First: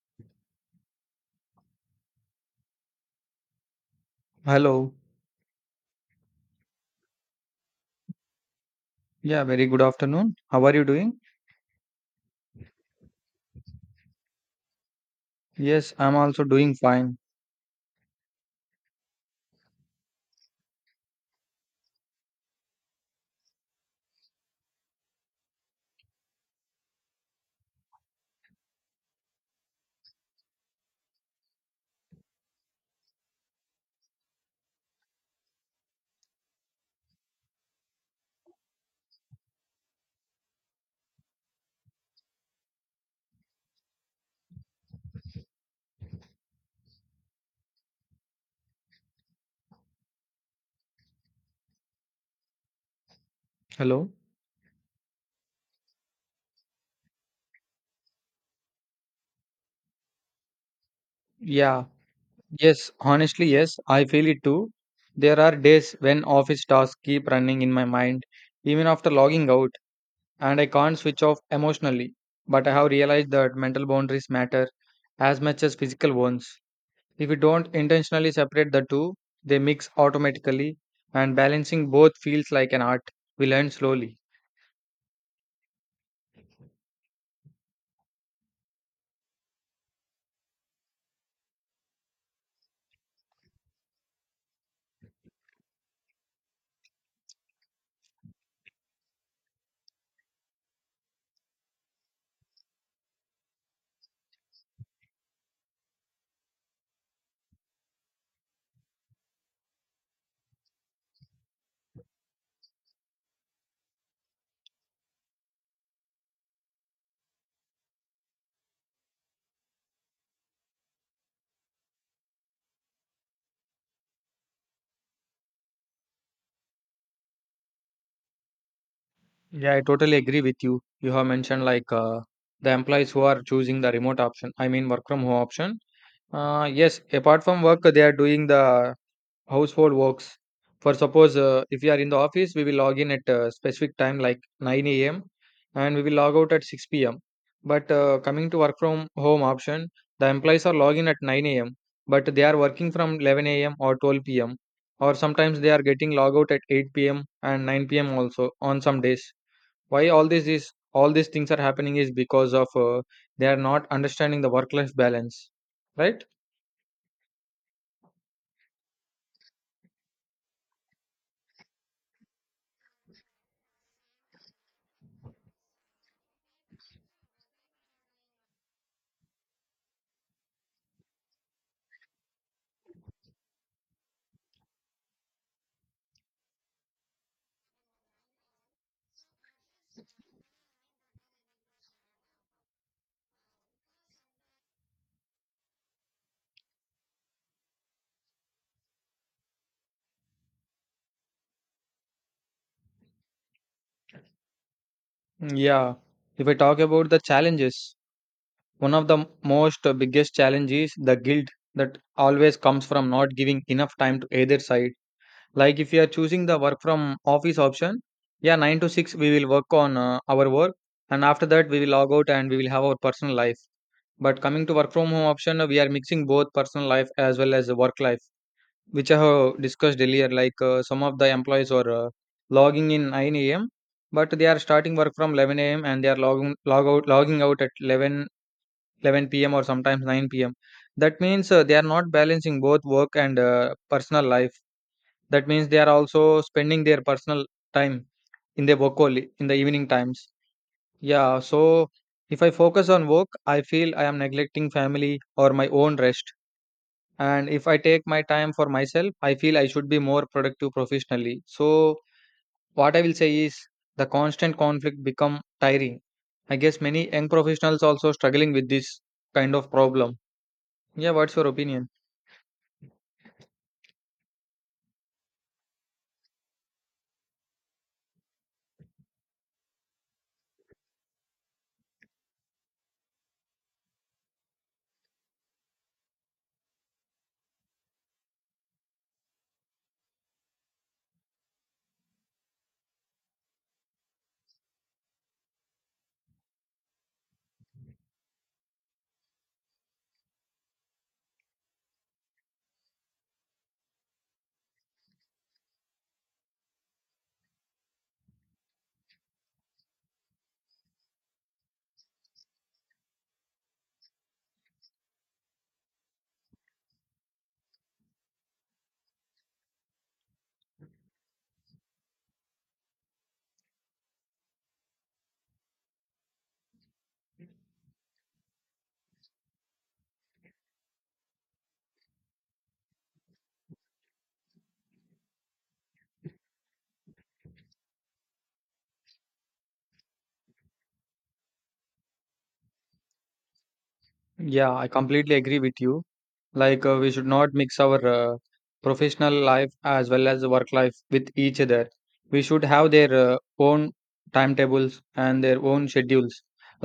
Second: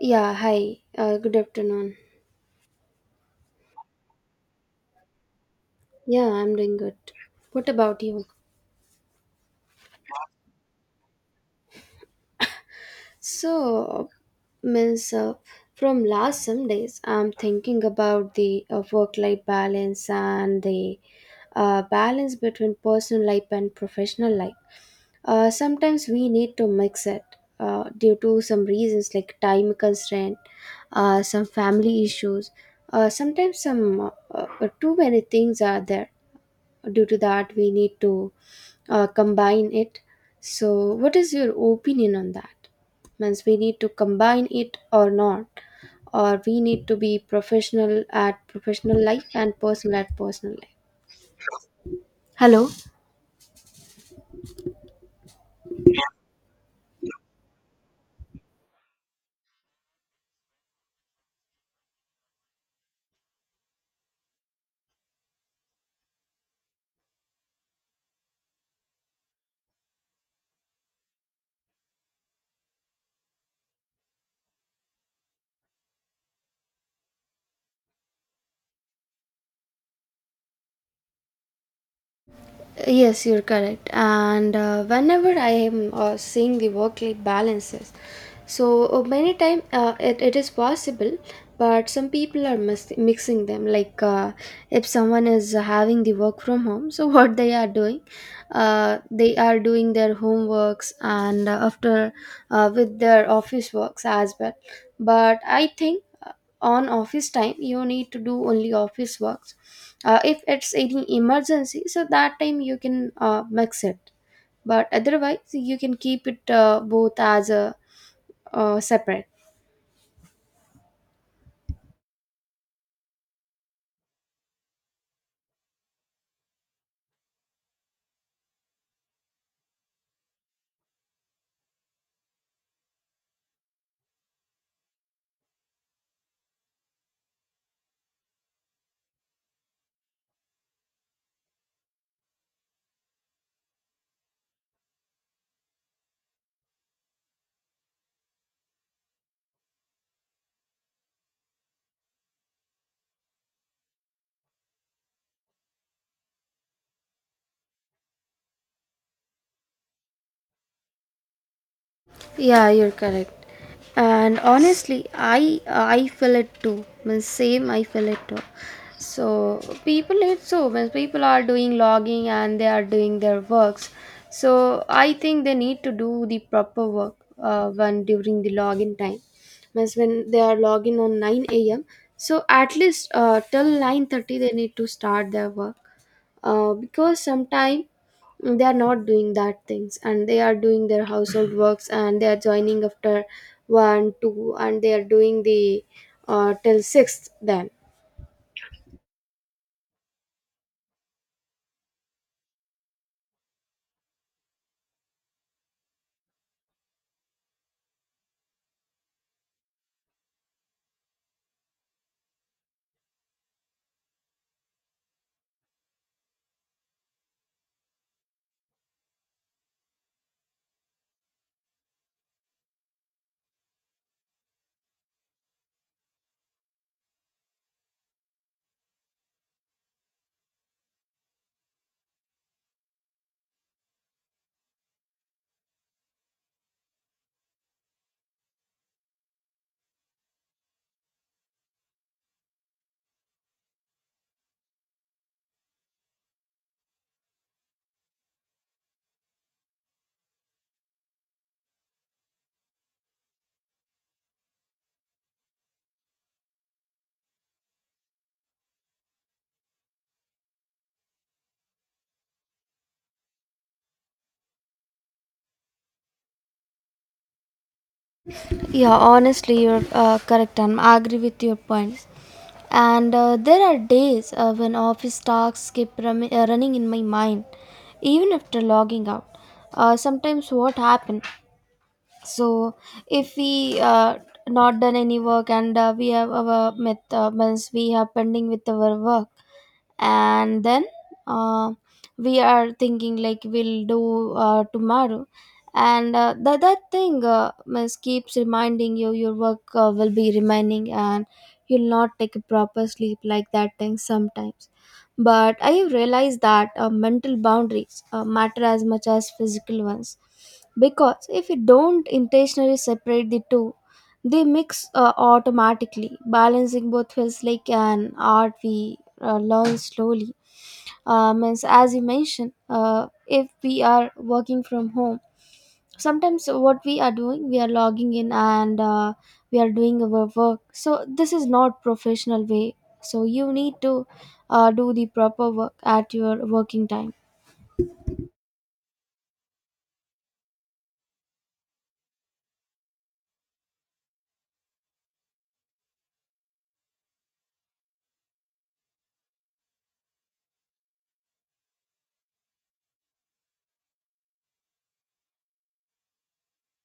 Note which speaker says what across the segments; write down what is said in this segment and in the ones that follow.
Speaker 1: Yeah, hi. Good afternoon.
Speaker 2: Hello.
Speaker 1: Yeah, I'm doing good. What about you?
Speaker 2: Yeah, very good afternoon. How are you doing?
Speaker 1: So, means
Speaker 2: Yes,
Speaker 1: From
Speaker 2: I'm also
Speaker 1: last some
Speaker 2: doing
Speaker 1: days,
Speaker 2: fine.
Speaker 1: I'm thinking about the work-life balance and the balance between personal life and professional life. Sometimes we need to mix it due to some reasons like time constraint, some family issues. Sometimes some Too many things are there due to that we need to combine it. So what is your opinion on that? Means we need to combine it or not, or we need to be professional at professional life and personal at personal life. Hello?
Speaker 2: Hello. Yeah. Yes, honestly, yes, I feel it too. There are days when office tasks keep running in my mind, even after logging out, and I can't switch off emotionally. But I have realized that mental boundaries matter as much as physical ones. If we don't intentionally separate the two, they mix automatically, and balancing both feels like an art
Speaker 1: Yes, you're
Speaker 2: we learn
Speaker 1: correct.
Speaker 2: slowly.
Speaker 1: And Whenever I am seeing the work-life balances, many time it is possible, but some people are mixing them. If someone is having the work from home, so what they are doing their homeworks and after with their office works as well. But I think on office time you need to do only office works. If it's any emergency, so that time you can mix it, but otherwise you can keep it both as a separate.
Speaker 2: Yeah, I totally agree with you. You have mentioned the employees who are choosing the remote option. I mean, work from home option. Yes, apart from work, they are doing the household works. For suppose if you are in the office, we will log in at a specific time like 9 a.m. and we will log out at 6 p.m. But coming to work from home option, the employees are logging at 9 a.m. but they are working from 11 a.m. or 12 p.m., or sometimes they are getting log out at 8 p.m. and 9 p.m. also on some days. Why all this is all these things are happening is because of
Speaker 1: Yeah, you're correct.
Speaker 2: they are not
Speaker 1: And
Speaker 2: understanding the work life
Speaker 1: honestly, I
Speaker 2: balance,
Speaker 1: I
Speaker 2: right?
Speaker 1: feel it too. Means same, I feel it too. So people it so means People are doing logging and they are doing their works. So I think they need to do the proper work when during the login time. Means when they are logging on nine a.m. So at least till 9:30 they need to start their work, because sometimes they are not doing that things and they are doing their household works and they are joining after one two and they are doing the till sixth then.
Speaker 2: Yeah. If I talk about the challenges, one of the most biggest challenge is the guilt that always comes from not giving enough time to either side. Like if you are choosing the work from office option, yeah, 9 to 6 we will work on our work, and after that we will log out and we will have our personal life. But coming to work from home option, we are mixing both personal life as well as the work life, which I have discussed earlier, some of the employees are logging in 9 a.m., but they are starting work from 11 a.m. and they are logging out at eleven p.m. or sometimes 9 p.m. That means they are not balancing both work and personal life. That means they are also spending their personal time in their work only in the evening times. Yeah, so if I focus on work, I feel I am neglecting family or my own rest, and if I take my time for myself, I feel I should be more productive professionally. So what I will say is the constant conflict become tiring. I guess many young professionals also struggling with this
Speaker 1: Yeah,
Speaker 2: kind
Speaker 1: honestly,
Speaker 2: of
Speaker 1: you're
Speaker 2: problem.
Speaker 1: correct, and I
Speaker 2: Yeah,
Speaker 1: agree
Speaker 2: what's
Speaker 1: with
Speaker 2: your
Speaker 1: your
Speaker 2: opinion?
Speaker 1: points. And there are days when office tasks keep running in my mind, even after logging out. Sometimes what happen? So if we not done any work and we have our met means we are pending with our work, and then uh, we are thinking like we'll do tomorrow, and that that thing means keeps reminding you your work will be remaining and you'll not take a proper sleep like that thing sometimes. But I have realized that mental boundaries matter as much as physical ones, because if you don't intentionally separate the two, they mix automatically. Balancing both feels like an art we learn slowly. Means As you mentioned, if we are working from home, sometimes what we are doing, we are logging in and we are doing our work. So this is not professional way. So you need to do the proper work at your working time.
Speaker 2: Yeah, I completely agree with you. We should not mix our professional life as well as work life with each other. We should have their own timetables and their own schedules.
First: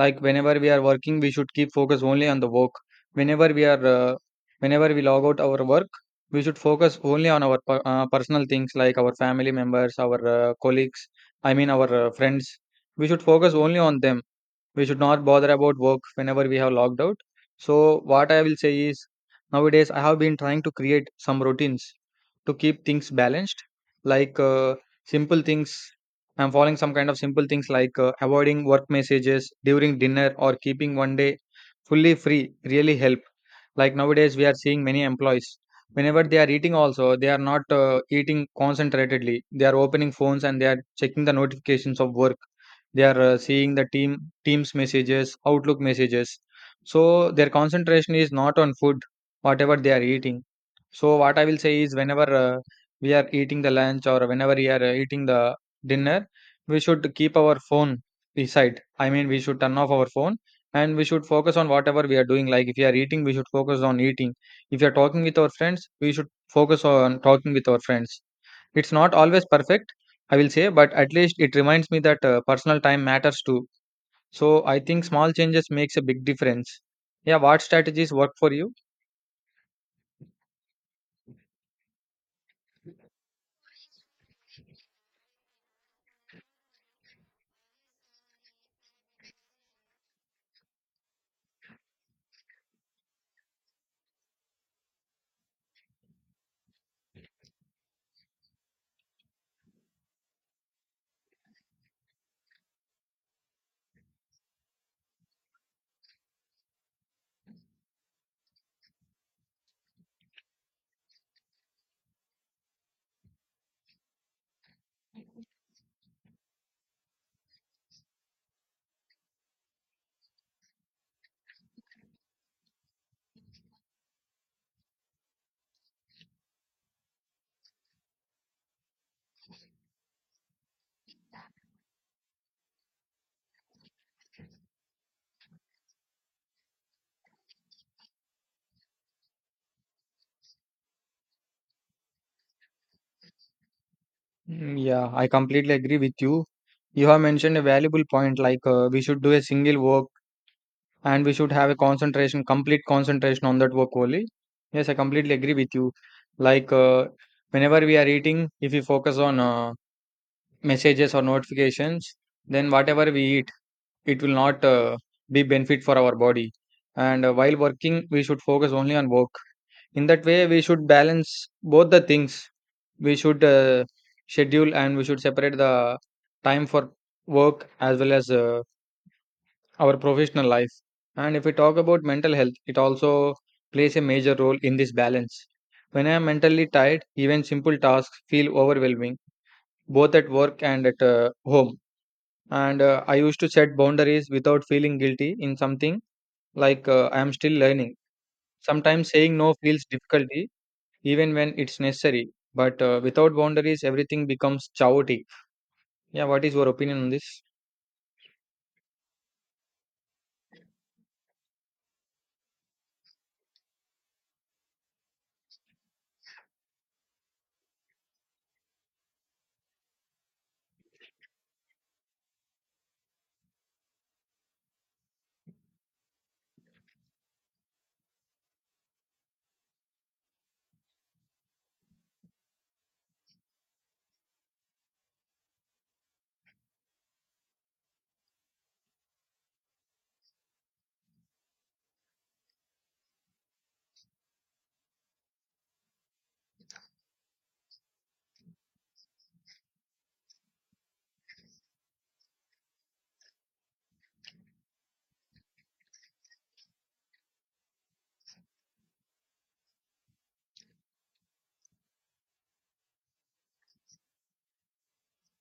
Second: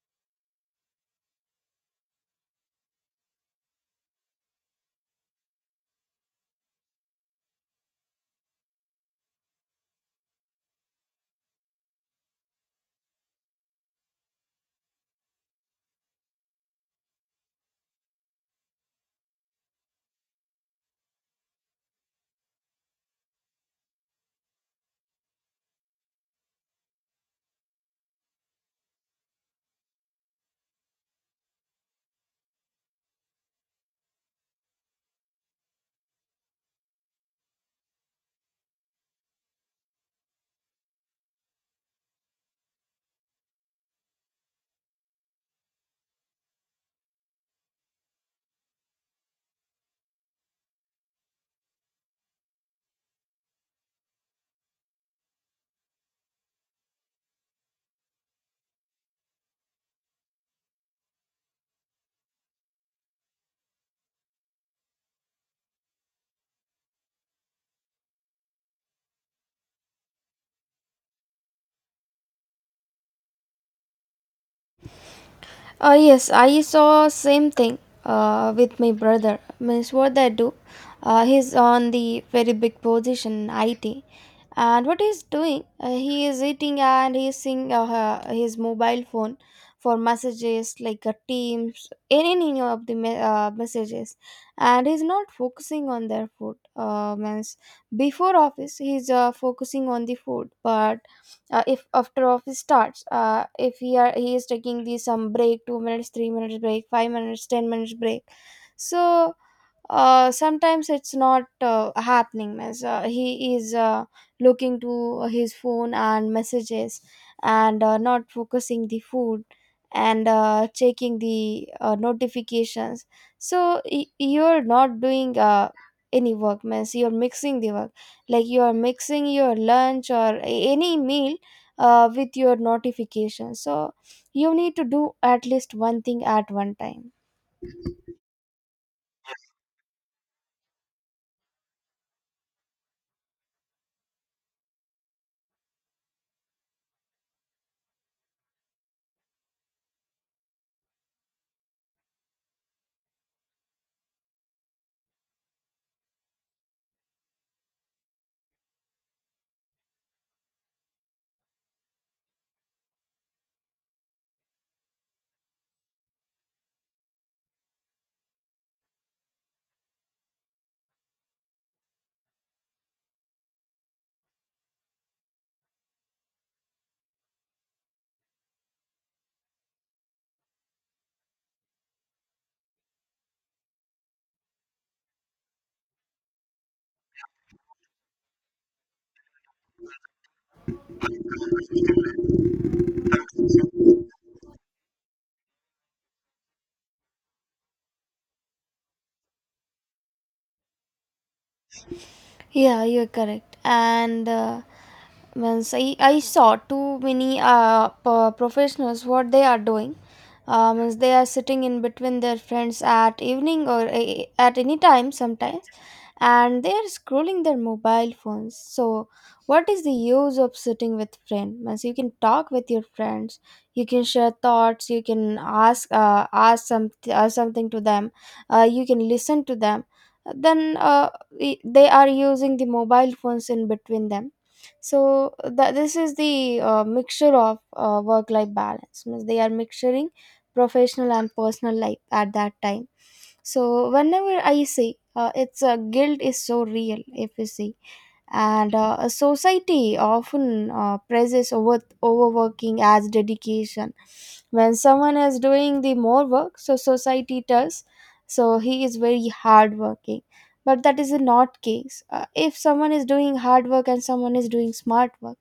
Speaker 2: Like whenever we are working, we should keep focus only on the work. Whenever we are, whenever we log out our work, we should focus only on our personal things like our family members, our colleagues. I mean our friends. We should focus only on them. We should not bother about work whenever we have logged out. So what I will say is nowadays I have been trying to create some routines to keep things balanced. like uh, Simple things. I'm following some kind of simple things avoiding work messages during dinner or keeping one day fully free really help. Like nowadays we are seeing many employees. Whenever they are eating also, they are not eating concentratedly. They are opening phones and they are checking the notifications of work. They are seeing the teams messages, outlook messages. So their concentration is not on food, whatever they are eating. So what I will say is whenever we are eating the lunch or whenever we are eating the dinner, we should keep our phone beside. I mean we should turn off our phone and we should focus on whatever we are doing. Like if we are eating, we should focus on eating. If we are talking with our friends, we should focus on talking with our friends. It's not always perfect, I will say, but at least it reminds me that personal time matters too. So I think small changes makes a big
Speaker 1: Yes, I
Speaker 2: difference.
Speaker 1: saw
Speaker 2: Yeah,
Speaker 1: same
Speaker 2: what
Speaker 1: thing
Speaker 2: strategies work for you?
Speaker 1: with my brother. Means what I do, he's on the very big position in IT. And what he's doing, he is eating and he's seeing his mobile phone for messages like teams, any of the messages, and he's not focusing on their food. Means Before office he's focusing on the food, but if after office starts, if he are he is taking the some break, 2 minutes, 3 minutes break, 5 minutes, 10 minutes break. So sometimes it's not happening as he is looking to his phone and messages, and not focusing the food, and checking the notifications. So you're not doing any work, means you're mixing the work, like you are mixing your lunch or any meal with your notifications. So you need to do at least one thing at one time.
Speaker 2: Yeah, I completely agree with you. You have mentioned a valuable point we should do a single work and we should have a concentration, complete concentration on that work only. Yes, I completely agree with you. Like uh, Whenever we are eating, if we focus on messages or notifications, then whatever we eat, it will not be benefit for our body. And while working, we should focus only on work. In that way we should balance both the things. We should schedule and we should separate the time for work as well as our professional life. And if we talk about mental health, it also plays a major role in this balance. When I am mentally tired, even simple tasks feel overwhelming, both at work and at home. And I used to set boundaries without feeling guilty in something. I am still learning. Sometimes saying no feels difficulty, even when it's necessary. But
Speaker 1: Yeah, you're
Speaker 2: without
Speaker 1: correct.
Speaker 2: boundaries, everything
Speaker 1: And uh,
Speaker 2: becomes chaotic.
Speaker 1: means I, I
Speaker 2: Yeah, what is
Speaker 1: saw
Speaker 2: your
Speaker 1: too
Speaker 2: opinion on
Speaker 1: many
Speaker 2: this?
Speaker 1: professionals what they are doing. Means they are sitting in between their friends at evening or at any time sometimes, and they are scrolling their mobile phones. So what is the use of sitting with friends? Means you can talk with your friends, you can share thoughts, you can ask some something to them, you can listen to them. then uh, they are using the mobile phones in between them. So this is the mixture of work life balance, means they are mixturing professional and personal life at that time. So whenever I see, it's guilt is so real if you see. And a society often praises over overworking as dedication. When someone is doing the more work, so society tells so he is very hardworking, but that is not case. If someone is doing hard work and someone is doing smart work,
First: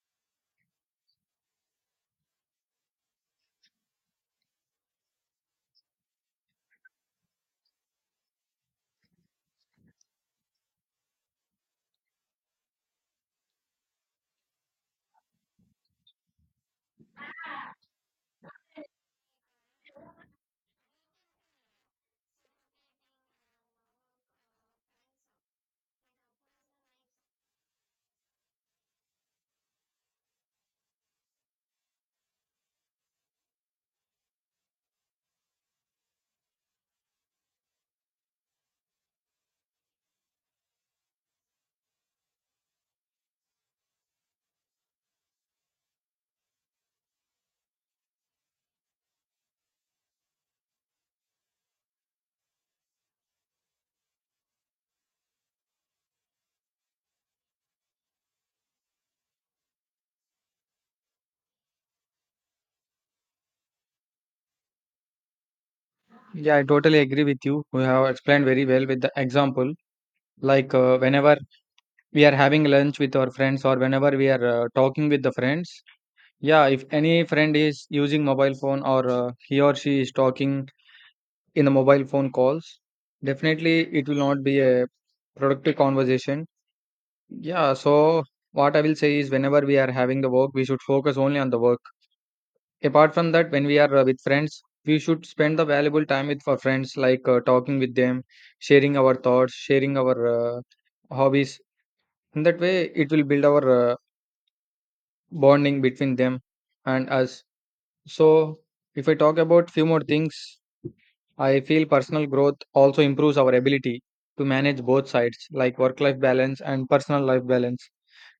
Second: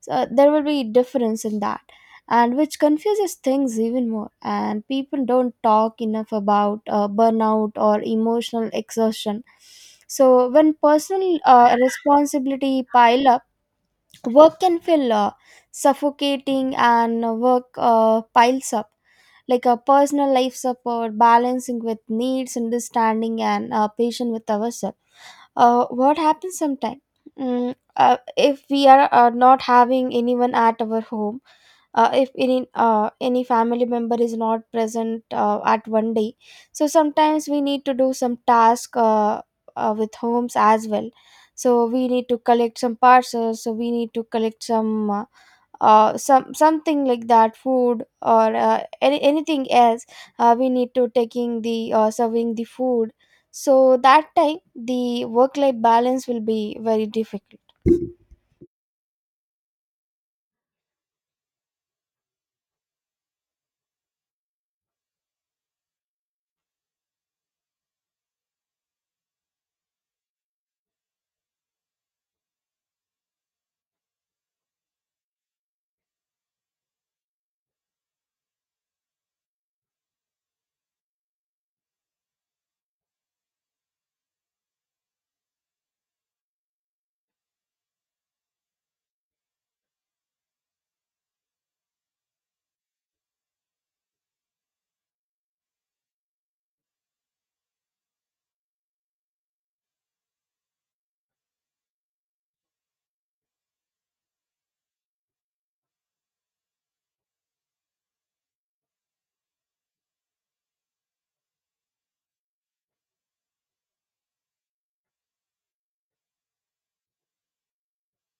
Speaker 1: so there will be difference in that, and which confuses things even more, and people don't talk enough about burnout or emotional exhaustion. So when personal responsibility pile up, work can feel suffocating, and work piles up like a personal life support, balancing with needs, understanding and patient with ourselves. What happens sometimes mm, If we are not having anyone at our home, if any any family member is not present at one day, so sometimes we need to do some task, with homes as well. So we need to collect some parcels, so we need to collect some something like that food or anything else. We need to taking the serving the food. So that time the work life balance will be very difficult.
Speaker 2: Yeah, I totally agree with you. You have explained very well with the example. Whenever we are having lunch with our friends, or whenever we are talking with the friends, yeah, if any friend is using mobile phone or he or she is talking in the mobile phone calls, definitely it will not be a productive conversation. Yeah, so what I will say is whenever we are having the work, we should focus only on the work. Apart from that, when we are with friends, we should spend the valuable time with our friends, like talking with them, sharing our thoughts, sharing our hobbies. In that way, it will build our bonding between them and us. So, if I talk about few more things, I feel personal growth also improves our ability to manage both sides, like work-life balance and personal life balance.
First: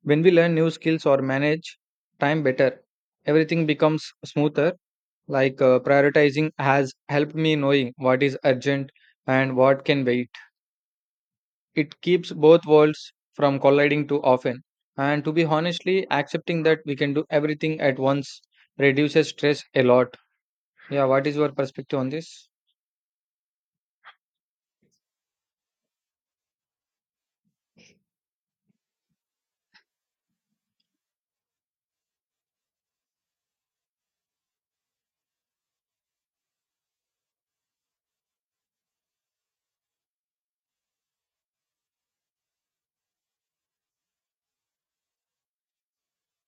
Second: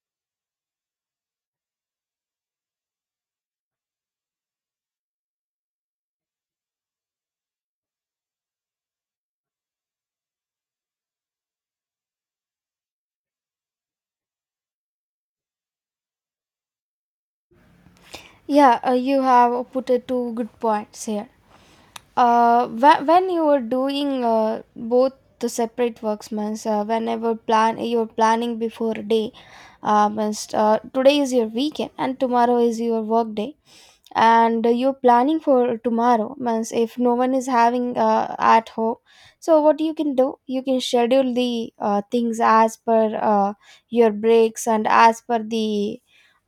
Speaker 2: When we learn new skills or manage time better, everything becomes smoother. Prioritizing has helped me knowing what is urgent and what can wait. It keeps both worlds from colliding too often. And to be honestly, accepting that we can do everything at once
Speaker 1: Yeah, you
Speaker 2: reduces stress
Speaker 1: have
Speaker 2: a
Speaker 1: put
Speaker 2: lot.
Speaker 1: two good points
Speaker 2: Yeah, what
Speaker 1: here.
Speaker 2: is your perspective on this?
Speaker 1: When you were doing both the separate works, means whenever plan you're planning before a day, means today is your weekend and tomorrow is your work day, and you're planning for tomorrow. Means if no one is having at home, so what you can do, you can schedule the things as per your breaks and as per the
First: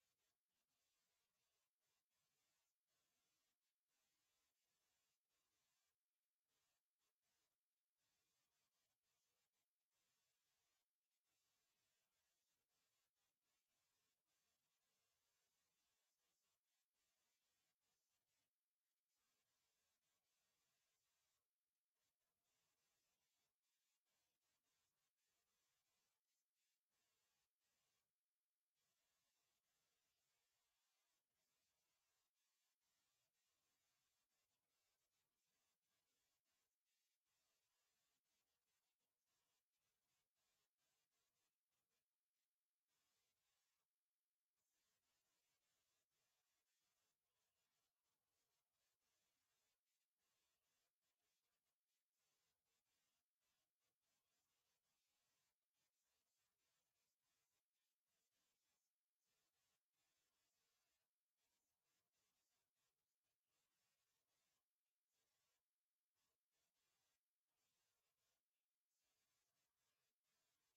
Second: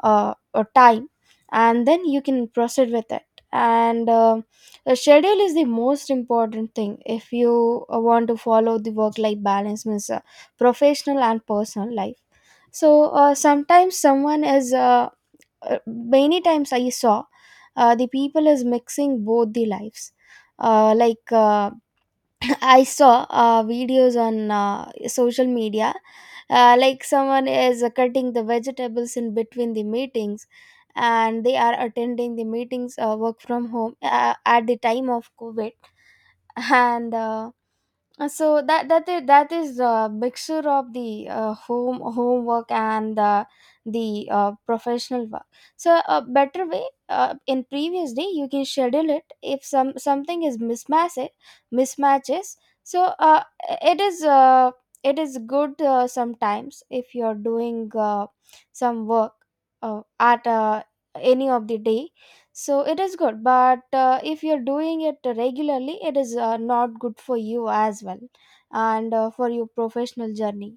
Speaker 1: time, and then you can proceed with it. And The schedule is the most important thing if you want to follow the work life balance, means professional and personal life. So sometimes someone is many times I saw the people is mixing both the lives. uh, like uh, I saw videos on social media, like someone is cutting the vegetables in between the meetings, and they are attending the meetings work from home at the time of covid. and So that is a mixture of the home homework and the professional work. So a better way, in previous day you can schedule it if some something is mismatched, mismatches. So it is uh, it is good sometimes if you are doing some work at any of the day. So it is good, but if you're doing it regularly it is not good for you as well, and for your professional journey.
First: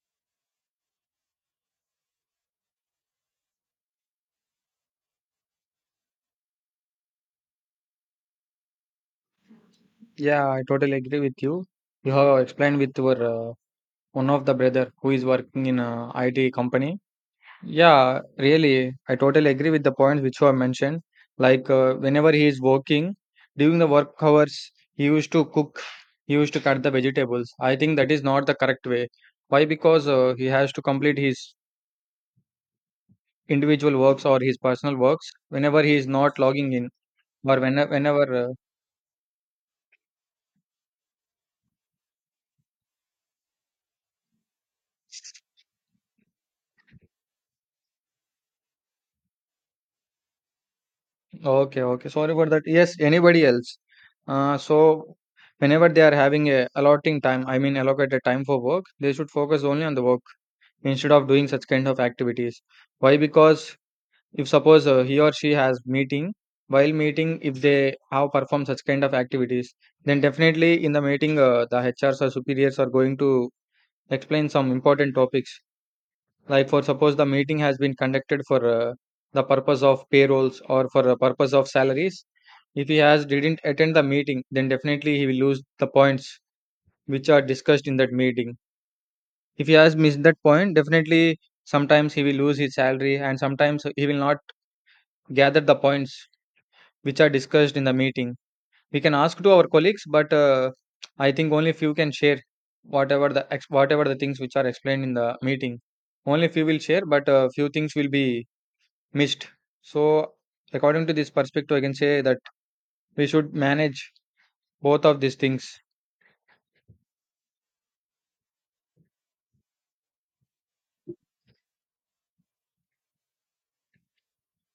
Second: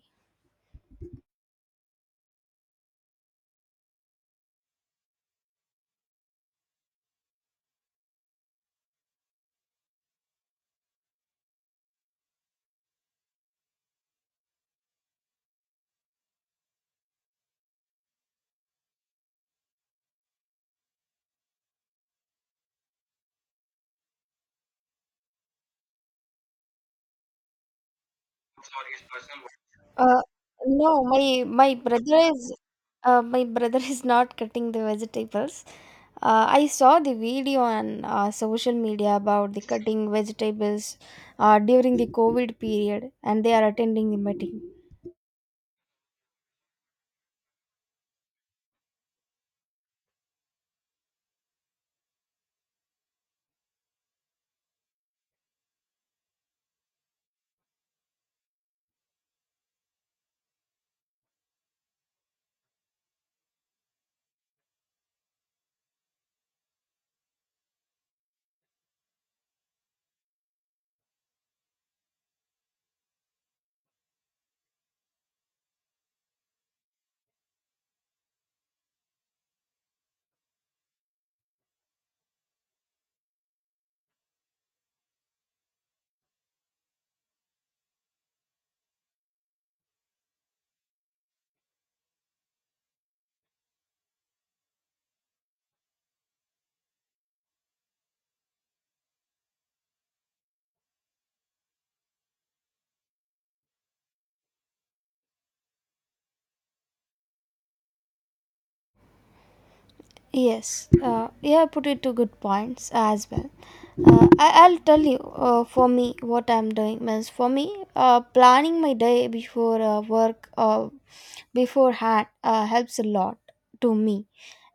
Speaker 2: Yeah, I totally agree with you. You have explained with your uh, one of the brother who is working in a IT company. Yeah, really, I totally agree with the points which you have mentioned. Whenever he is working during the work hours, he used to cook, he used to cut the vegetables. I think that is not the correct way. Why? Because
Speaker 1: uh,
Speaker 2: he has to
Speaker 1: no
Speaker 2: complete
Speaker 1: my
Speaker 2: his
Speaker 1: my brother is my brother
Speaker 2: individual
Speaker 1: is
Speaker 2: works
Speaker 1: not
Speaker 2: or his
Speaker 1: cutting the
Speaker 2: personal works
Speaker 1: vegetables.
Speaker 2: whenever he is not
Speaker 1: I
Speaker 2: logging in
Speaker 1: saw the
Speaker 2: or
Speaker 1: video on
Speaker 2: whenever, whenever.
Speaker 1: social media about the cutting vegetables during the covid period, and they are attending the meeting.
Speaker 2: Okay, okay. Sorry for that. Yes, anybody else. So whenever they are having a allotting time, I mean allocated time for work, they should focus only on the work instead of doing such kind of activities. Why? Because if suppose he or she has meeting, while meeting, if they have performed such kind of activities, then definitely in the meeting, the hrs or superiors are going to explain some important topics. Like for suppose the meeting has been conducted for the purpose of payrolls or for the purpose of salaries, if he has didn't attend the meeting, then definitely he will lose the points which are discussed in that meeting. If he has missed that point, definitely sometimes he will lose his salary, and sometimes he will not gather the points which are discussed in the meeting. We can ask to our colleagues, but I think only few can share whatever whatever the things which are explained in the meeting. Only few will share, but few things will be missed. So
Speaker 1: Yes,
Speaker 2: according to this
Speaker 1: you have
Speaker 2: perspective, I
Speaker 1: put
Speaker 2: can
Speaker 1: it to
Speaker 2: say
Speaker 1: good
Speaker 2: that
Speaker 1: points
Speaker 2: we
Speaker 1: as well.
Speaker 2: should manage
Speaker 1: I'll tell
Speaker 2: both
Speaker 1: you
Speaker 2: of these things.
Speaker 1: for me what I'm doing. Means for me, planning my day before work beforehand helps a lot to me.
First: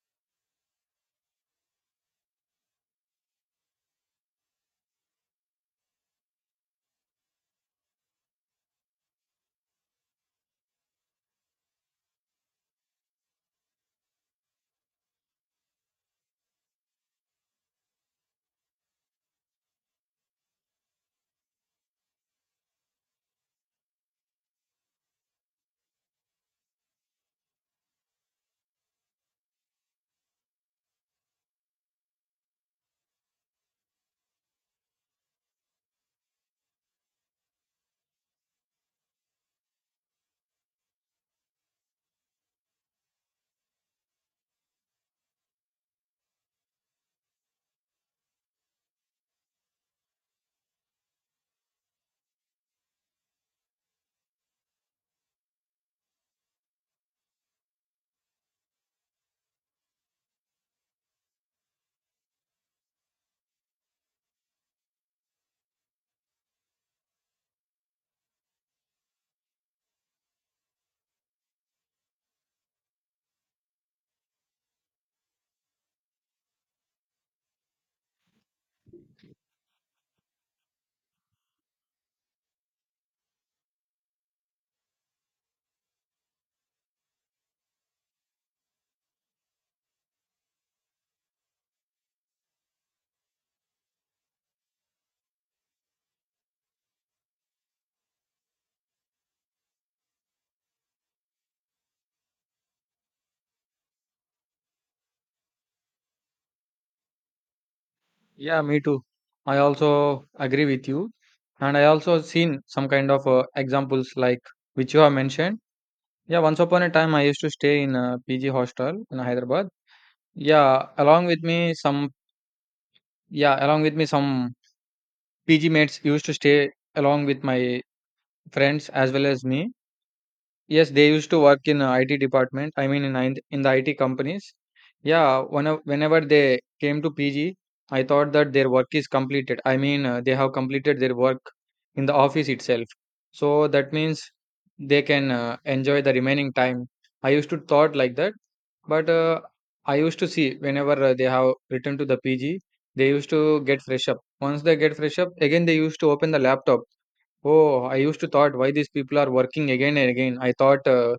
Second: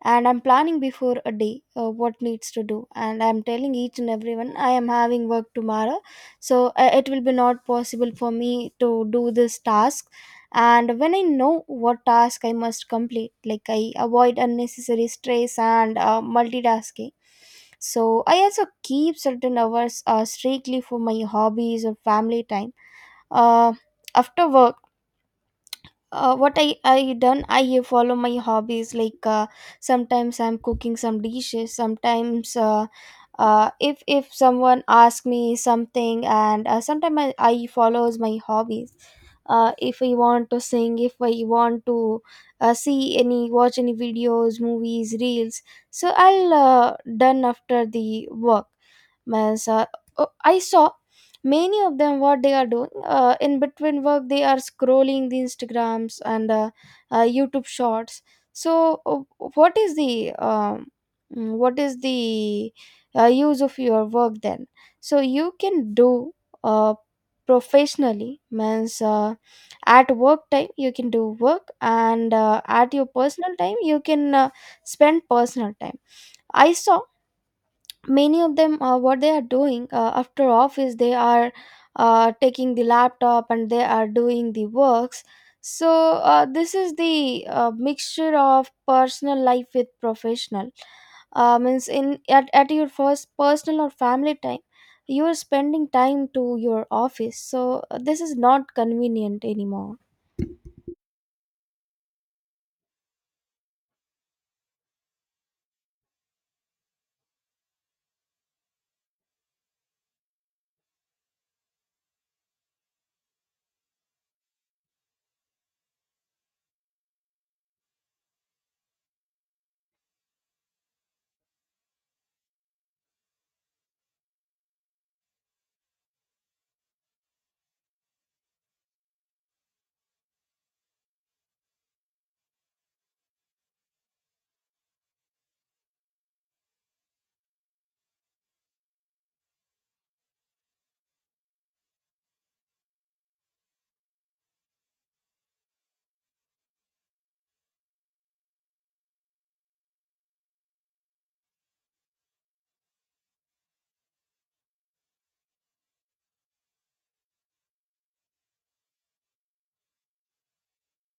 Speaker 1: And I'm planning before a day what needs to do, and I'm telling each and everyone I am having work tomorrow, so it will be not possible for me to do this task. And when I know what task I must complete, like I avoid unnecessary stress and multitasking. So I also keep certain hours strictly for my hobbies or family time uh, after work. What I done, I follow my hobbies, like sometimes I'm cooking some dishes, sometimes if someone asks me something, and sometimes I follows my hobbies. If I want to sing, if I want to see any, watch any videos, movies, reels, so I'll done after the work. Means, oh, I saw many of them, what they are doing in between work they are scrolling the Instagrams and YouTube shorts. So what is the what is the use of your work then? So you can do uh, professionally. Means at work time you can do work, and at your personal time you can spend personal time. I saw many of them what they are doing after office. They are taking the laptop and they are doing the works. So this is the mixture of personal life with professional. Means in, at your first personal or family time you are spending time to your office, so this is not convenient anymore.
Speaker 2: Yeah, me too. I also agree with you. And I also seen some kind of examples like which you have mentioned. Yeah, once upon a time I used to stay in a PG hostel in Hyderabad. Yeah, along with me some yeah, along with me some PG mates used to stay along with my friends as well as me. Yes, they used to work in IT department. I mean, in the IT companies. Yeah, whenever they came to PG, I thought that their work is completed. I mean, they have completed their work in the office itself. So that means they can enjoy the remaining time. I used to thought like that, but I used to see whenever they have returned to the PG, they used to get fresh up. Once they get fresh up, again they used to open the laptop. Oh, I used to thought why these people are working again and again. I thought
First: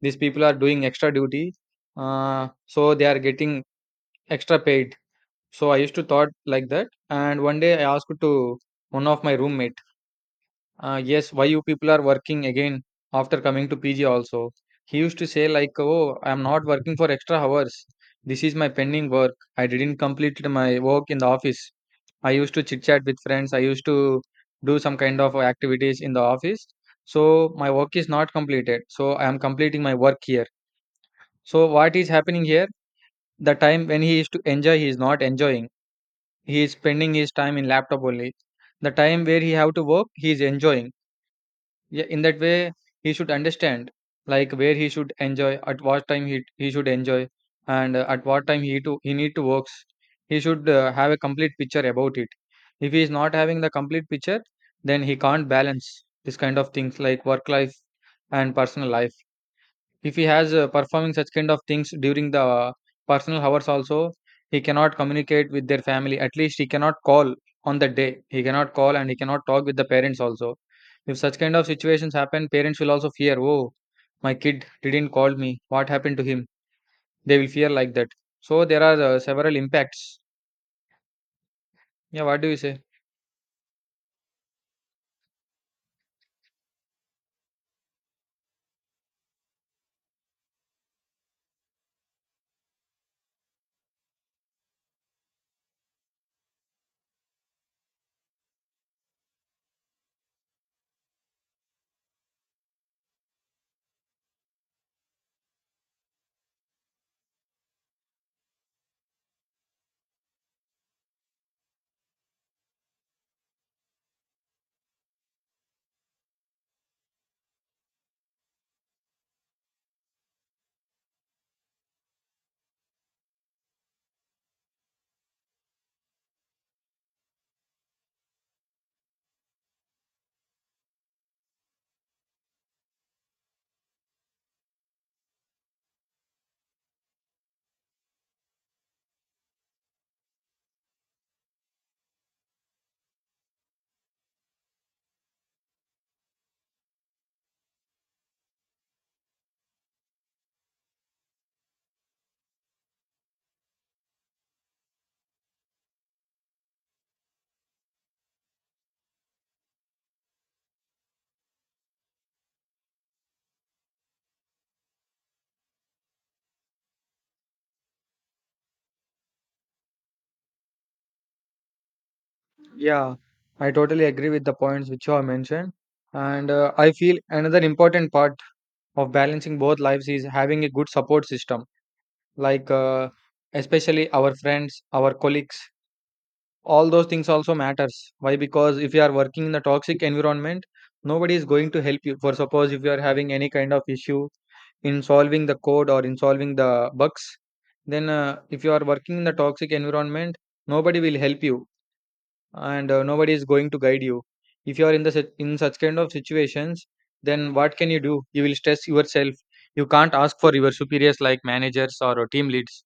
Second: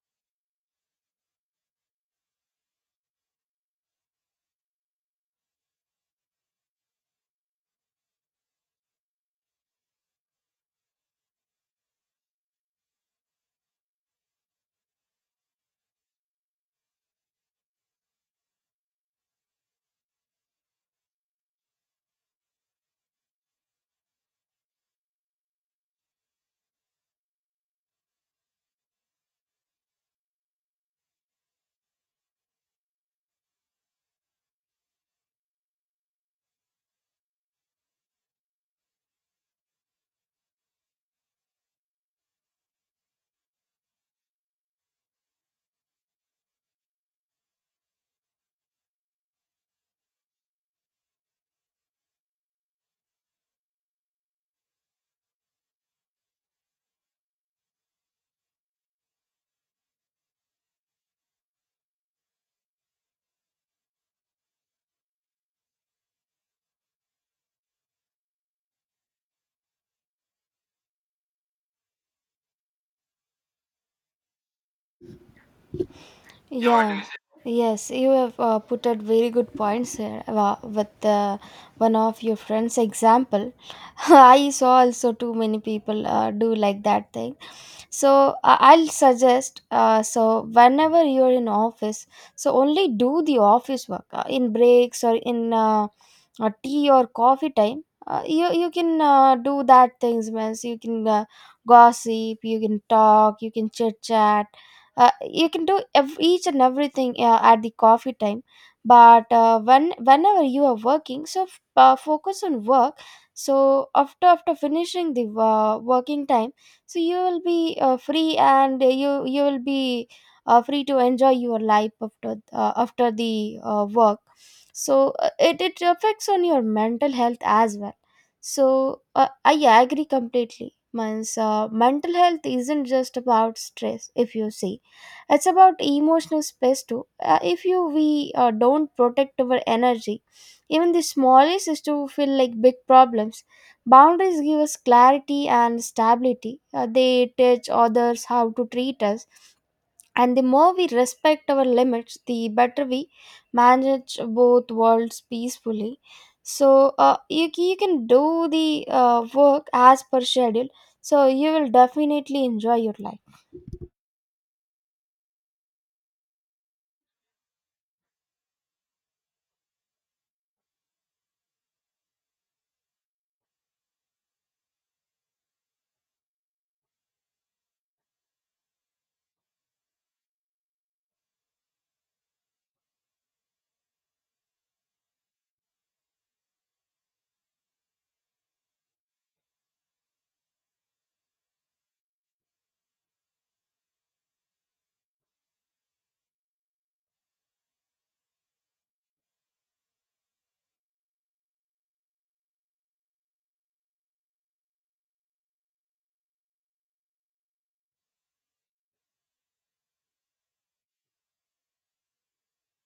Speaker 2: these people are doing extra duty, so they are getting extra paid. So I used to thought like that. And one day I asked to one of my roommate, yes, why you people are working again after coming to PG also. He used to say like, oh, I am not working for extra hours. This is my pending work. I didn't complete my work in the office. I used to chit chat with friends. I used to do some kind of activities in the office. So my work is not completed. So I am completing my work here. So what is happening here? The time when he is to enjoy, he is not enjoying. He is spending his time in laptop only. The time where he have to work, he is enjoying. Yeah, in that way, he should understand like where he should enjoy, at what time he should enjoy, and at what time he need to works. He should have a complete picture about it. If he is not having the complete picture, then he can't balance this kind of things like work life and personal life. If he has performing such kind of things during the personal hours also, he cannot communicate with their family. At least he cannot call on the day. He cannot call and he cannot talk with the parents also. If such kind of situations happen, parents will also fear, oh, my kid didn't call me. What happened to him?
Speaker 1: Yeah.
Speaker 2: They will fear
Speaker 1: Yes,
Speaker 2: like that.
Speaker 1: you have
Speaker 2: So there
Speaker 1: put out
Speaker 2: are
Speaker 1: very good
Speaker 2: several
Speaker 1: points
Speaker 2: impacts.
Speaker 1: here, with one of
Speaker 2: Yeah,
Speaker 1: your
Speaker 2: what do you
Speaker 1: friends
Speaker 2: say?
Speaker 1: example. I saw also too many people do like that thing. So I'll suggest so whenever you're in office, so only do the office work in breaks or in tea or coffee time. You you can do that things. Means you can gossip, you can talk, you can chit chat. You can do each and everything at the coffee time. But when whenever you are working, so focus on work. So after finishing the working time, so you will be free, and you will be free to enjoy your life after after the work. So it affects on your mental health as well. So I yeah, I agree completely. Means mental health isn't just about stress, if you see. It's about emotional space too. If you we don't protect our energy, even the smallest is to feel like big problems. Boundaries give us clarity and stability. They teach others how to treat us. And the more we respect our limits, the better we manage both worlds peacefully. So you can do the work as per schedule. So you will definitely enjoy your life.
Speaker 2: Yeah, I totally agree with the points which you have mentioned. And I feel another important part of balancing both lives is having a good support system, like especially our friends, our colleagues. All those things also matters. Why? Because if you are working in a toxic environment, nobody is going to help you. For suppose, if you are having any kind of issue in solving the code or in solving the bugs, then if you are working in the toxic environment, nobody will help you, and nobody is going to guide you. If you are in the in such kind of situations, then what can you do? You will stress yourself. You can't ask for your superiors like managers or team leads.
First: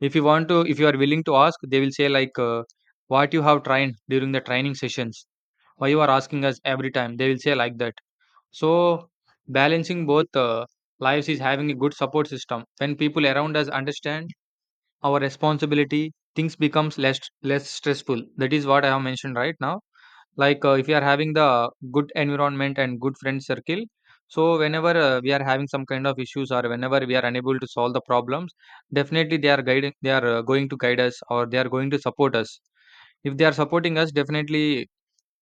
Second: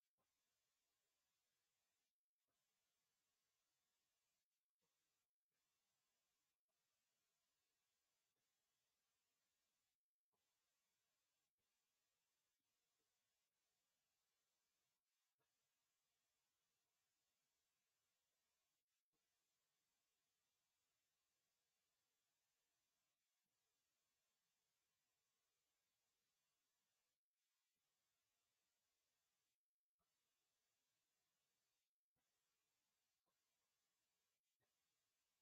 Speaker 2: If you are willing to ask, they will say like, "What you have trained during the training sessions? Why you are asking us every time?" They will say like that. So balancing both lives is having a good support system. When people around us understand our responsibility, things becomes less stressful. That is what I have mentioned right now. Like if you are having the good environment and good friend circle, so whenever we are having some kind of issues or whenever we are unable to solve the problems, definitely they are going to guide us, or they are going to support us. If they are supporting us, definitely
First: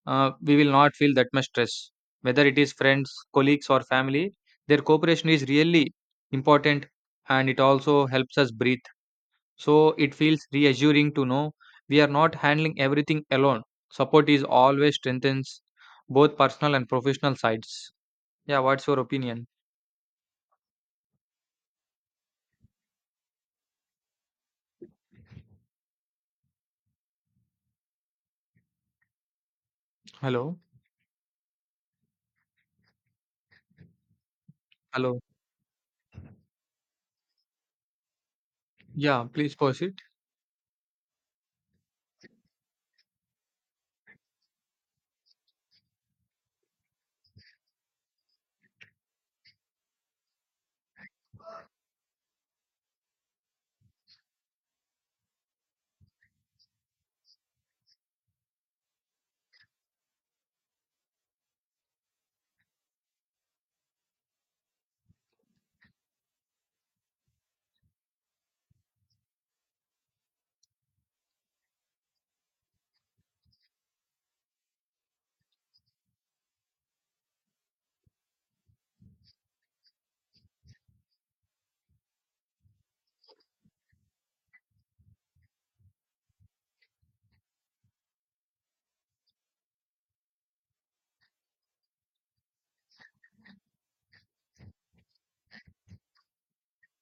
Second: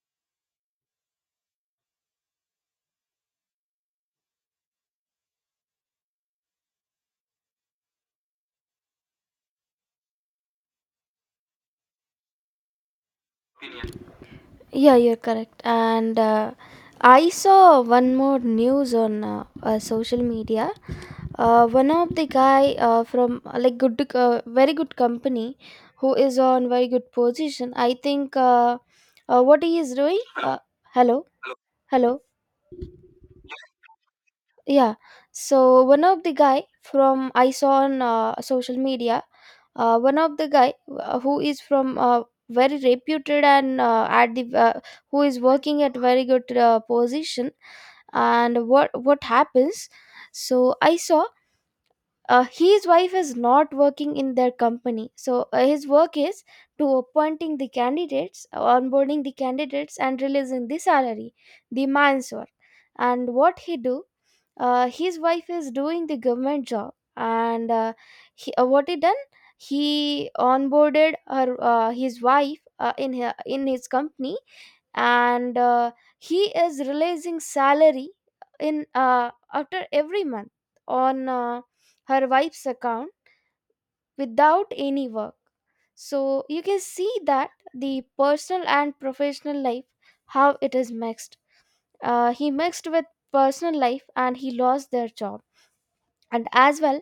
Speaker 2: we will not feel that much stress. Whether it is friends, colleagues, or family, their cooperation is really important, and it also helps us breathe. So it feels reassuring to know we are not handling everything alone. Support is
Speaker 1: Yeah,
Speaker 2: always
Speaker 1: you're correct.
Speaker 2: strengthens
Speaker 1: And
Speaker 2: both personal and
Speaker 1: I
Speaker 2: professional
Speaker 1: saw
Speaker 2: sides.
Speaker 1: one more
Speaker 2: Yeah, what's
Speaker 1: news
Speaker 2: your
Speaker 1: on
Speaker 2: opinion?
Speaker 1: social media. One of the guy from like good very good company, who is on very good position, I think. What he is doing
Speaker 2: Hello.
Speaker 1: hello, hello, yeah.
Speaker 2: Hello.
Speaker 1: So one of the guy from, I saw on social media,
Speaker 2: Yeah, please proceed.
Speaker 1: one of the guy who is from very reputed and at the who is working at very good position. And what happens, so I saw his wife is not working in their company. So his work is to appointing the candidates, onboarding the candidates, and releasing the salary, the man's work. And what he do, his wife is doing the government job, and he, what he done, he onboarded her, his wife, in her, in his company. And he is releasing salary in after every month on her wife's account without any work. So you can see that the personal and professional life, how it is mixed. He mixed with personal life and he lost their job and as well.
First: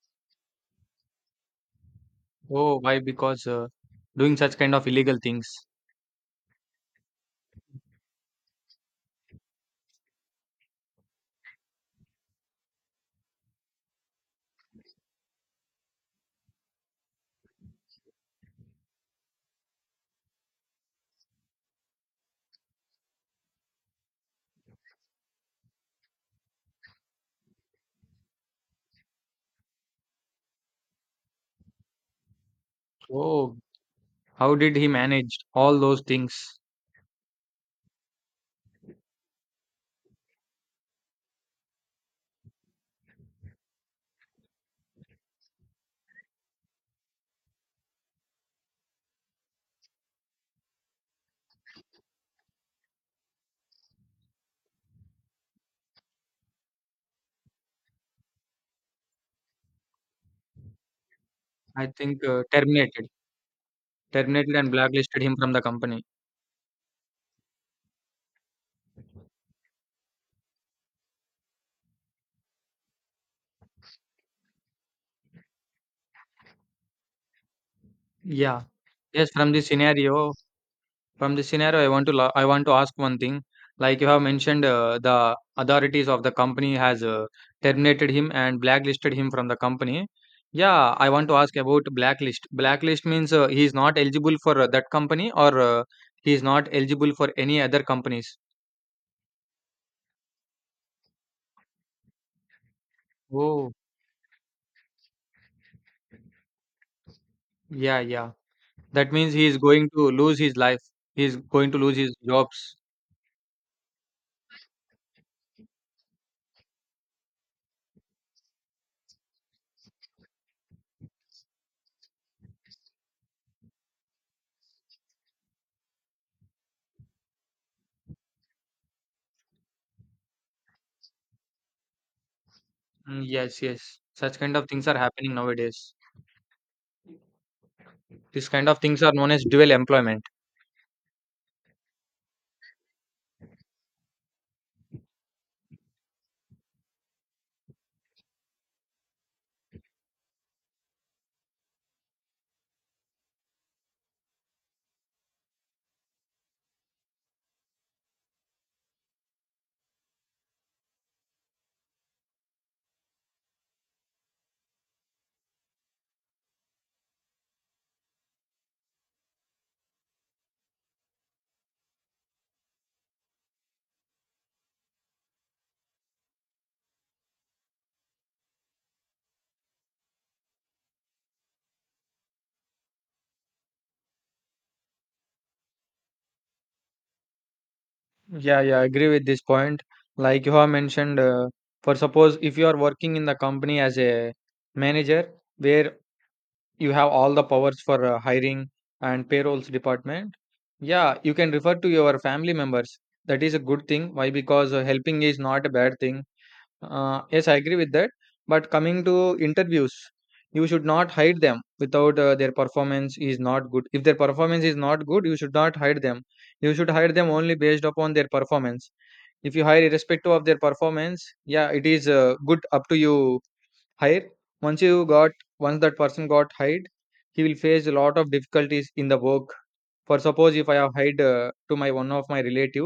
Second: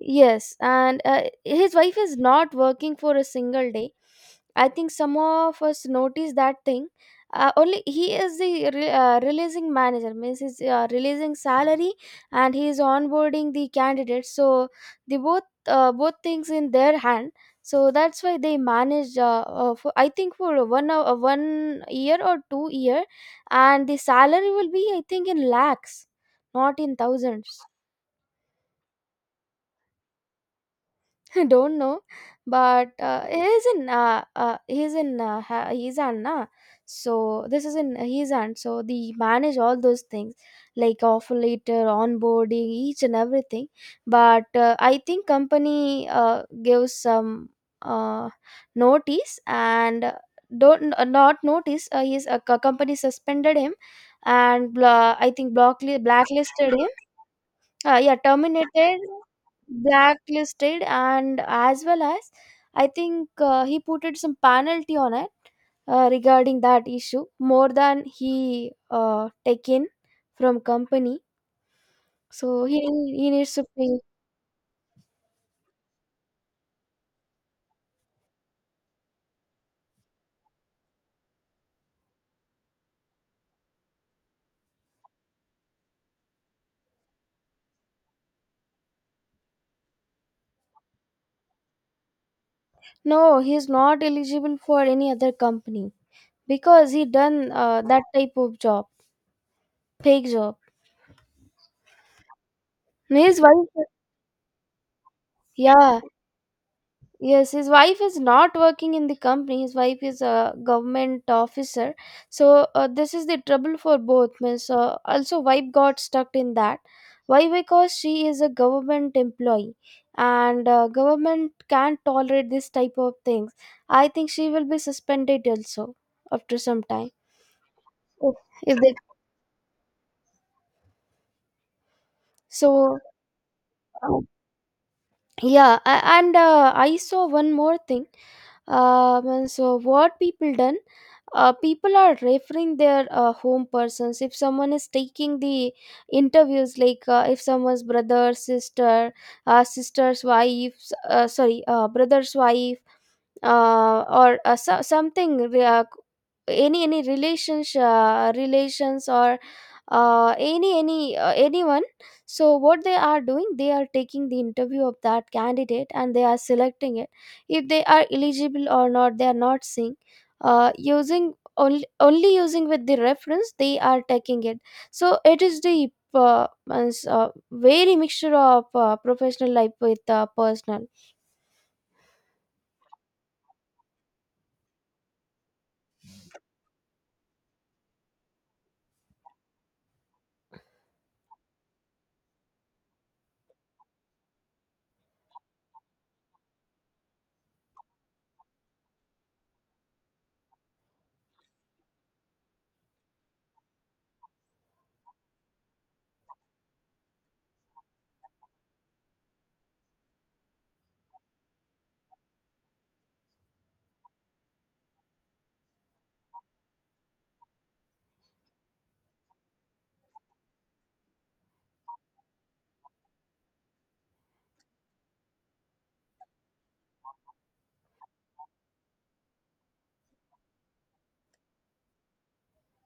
Speaker 1: Yes, and his wife is not
Speaker 2: Oh,
Speaker 1: working
Speaker 2: why?
Speaker 1: for a
Speaker 2: Because
Speaker 1: single day.
Speaker 2: doing such
Speaker 1: I
Speaker 2: kind of
Speaker 1: think some
Speaker 2: illegal
Speaker 1: of
Speaker 2: things.
Speaker 1: us notice that thing. Only he is the releasing manager. Means he's releasing salary and he is onboarding the candidates. So the both both things in their hand. So that's why they manage. For, I think for one 1 year or 2 year, and the salary will be, I think, in lakhs, not in thousands. Don't know, but
Speaker 2: Oh,
Speaker 1: he's in
Speaker 2: how did he
Speaker 1: he's in
Speaker 2: manage all
Speaker 1: he's
Speaker 2: those
Speaker 1: Anna.
Speaker 2: things?
Speaker 1: So this is in he's aunt. So they manage all those things, like offer later onboarding, each and everything. But I think company gives some uh, notice and don't not notice. His company suspended him and bla I think blacklisted him, yeah, terminated, blacklisted, and as
Speaker 2: I
Speaker 1: well
Speaker 2: think
Speaker 1: as, I
Speaker 2: terminated,
Speaker 1: think he put it some
Speaker 2: terminated and
Speaker 1: penalty on
Speaker 2: blacklisted
Speaker 1: it
Speaker 2: him from the company.
Speaker 1: regarding that issue more than he taken from company. So he needs to pay.
Speaker 2: Yeah. Yes, from this scenario, I want to ask one thing. Like you have mentioned, the authorities of the company has terminated him and blacklisted him from the company. Yeah, I want to ask about blacklist. Blacklist means
Speaker 1: No,
Speaker 2: he
Speaker 1: he's
Speaker 2: is not
Speaker 1: not
Speaker 2: eligible
Speaker 1: eligible
Speaker 2: for
Speaker 1: for
Speaker 2: that
Speaker 1: any
Speaker 2: company,
Speaker 1: other
Speaker 2: or
Speaker 1: company
Speaker 2: he is not
Speaker 1: because he
Speaker 2: eligible for
Speaker 1: done
Speaker 2: any other
Speaker 1: that type
Speaker 2: companies.
Speaker 1: of job, fake job. His
Speaker 2: Oh,
Speaker 1: wife, yeah. Yes, his wife
Speaker 2: yeah,
Speaker 1: is
Speaker 2: yeah.
Speaker 1: not working in
Speaker 2: That
Speaker 1: the
Speaker 2: means he is
Speaker 1: company. His
Speaker 2: going
Speaker 1: wife
Speaker 2: to
Speaker 1: is
Speaker 2: lose
Speaker 1: a
Speaker 2: his life.
Speaker 1: government
Speaker 2: He is going to
Speaker 1: officer.
Speaker 2: lose his
Speaker 1: So
Speaker 2: jobs.
Speaker 1: this is the trouble for both. Means also wife got stuck in that. Why? Because she is a government employee, and government can't tolerate this type of things. I think she will be suspended also after some time. Oh, if they. So
Speaker 2: Mm, yes, yes. Such kind of things are happening
Speaker 1: yeah,
Speaker 2: nowadays.
Speaker 1: and I saw one more thing.
Speaker 2: These kind of things are known as
Speaker 1: And
Speaker 2: dual
Speaker 1: so what
Speaker 2: employment.
Speaker 1: people done, people are referring their home persons. If someone is taking the interviews, like if someone's brother, sister, sister's wife, sorry, brother's wife, or so, something, any relations, relations or any anyone. So what they are doing, they are taking the interview of that candidate and they are selecting it. If they are eligible or not, they are not seeing. Using only, only using with the reference, they are taking it. So it is the means, very mixture of professional life with personal.
Speaker 2: Yeah, yeah, I agree with this point. Like you have mentioned, for suppose, if you are working in the company as a manager where you have all the powers for hiring and payrolls department, yeah, you can refer to your family members. That is a good thing. Why? Because helping is not a bad thing. Yes, I agree with that. But coming to interviews, you should not hide them without their performance is not good. If their performance is not good, you should not hide them. You should hide them only based upon their performance. If you hire irrespective of their performance, yeah, it is good up to you hire. Once once that person got hired, he will face a lot of difficulties in the work. For suppose, if I have hired to my one of my relative,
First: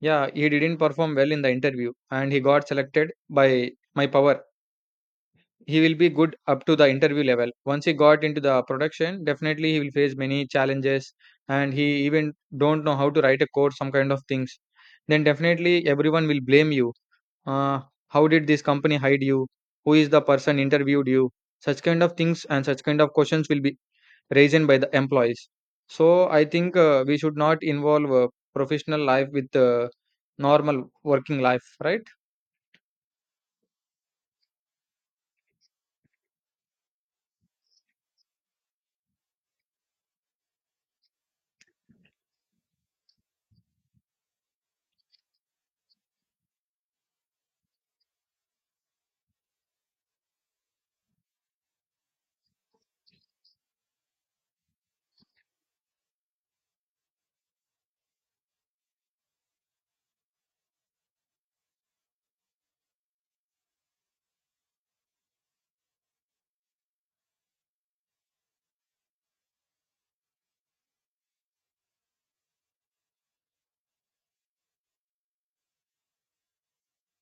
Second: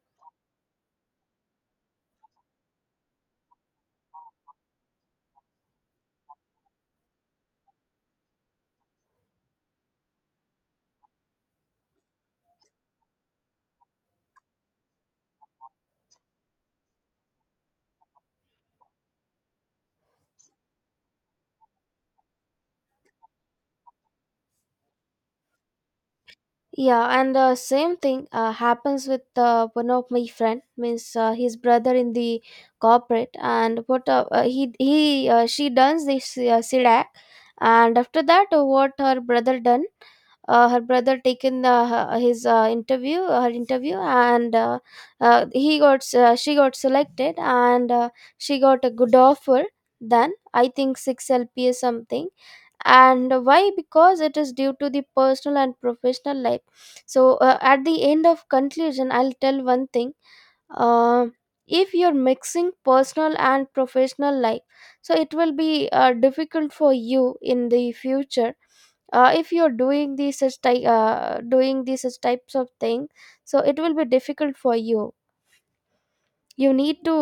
Speaker 2: yeah, he didn't perform well in the interview and he got selected by my power. He will be good up to the interview level. Once he got into the production, definitely he will face many challenges, and he even don't know how to write a code, some kind of things. Then definitely everyone will blame you. Uh, how did this company hide you? Who is the person interviewed you? Such kind of things and such kind of questions will be raised by the employees. So I think
Speaker 1: Yeah,
Speaker 2: we
Speaker 1: and
Speaker 2: should
Speaker 1: the
Speaker 2: not
Speaker 1: same
Speaker 2: involve
Speaker 1: thing
Speaker 2: professional
Speaker 1: happens with
Speaker 2: life with
Speaker 1: one of my friend.
Speaker 2: normal
Speaker 1: Means
Speaker 2: working
Speaker 1: his
Speaker 2: life,
Speaker 1: brother
Speaker 2: right?
Speaker 1: in the corporate, and what he she does this SIDAC, and after that, what her brother done, her brother taken her- his interview, her interview, and he got she got selected, and she got a good offer. Then I think 6 LPA something. And why? Because it is due to the personal and professional life. So at the end of conclusion, I'll tell one thing. uh, if you're mixing personal and professional life, so it will be difficult for you in the future. If you're doing these doing these such types of thing, so it will be difficult for you. You need to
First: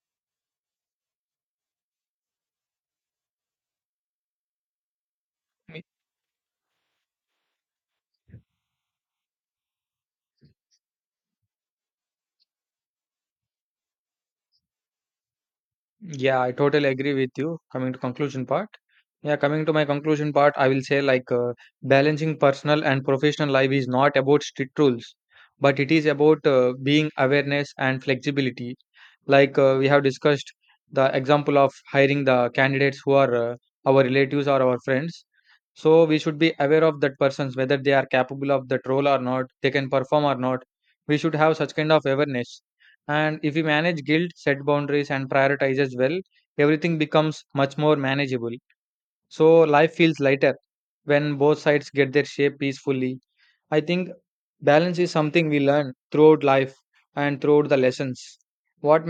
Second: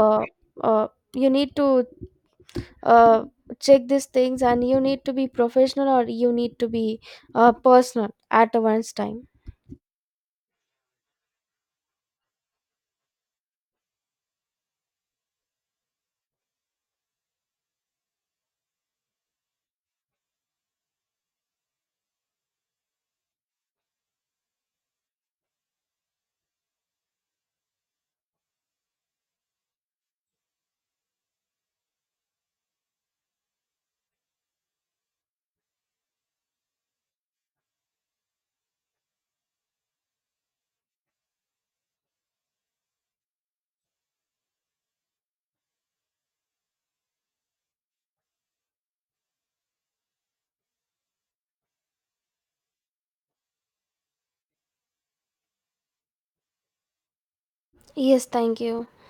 Speaker 1: uh, uh, you need to uh, check these things, and you need to be professional or you need to be personal at once time.
Speaker 2: Yeah, I totally agree with you. Coming to conclusion part. Yeah, coming to my conclusion part, I will say like balancing personal and professional life is not about strict rules, but it is about being awareness and flexibility. Like we have discussed the example of hiring the candidates who are our relatives or our friends. So we should be aware of that persons whether they are capable of that role or not, they can perform or not. We should have such kind of awareness. And if we manage guilt, set boundaries, and prioritizes well, everything becomes much more manageable. So life feels lighter when both sides get their shape peacefully. I think balance is something we learn throughout life and throughout the
Speaker 1: Yes,
Speaker 2: lessons.
Speaker 1: thank you.
Speaker 2: What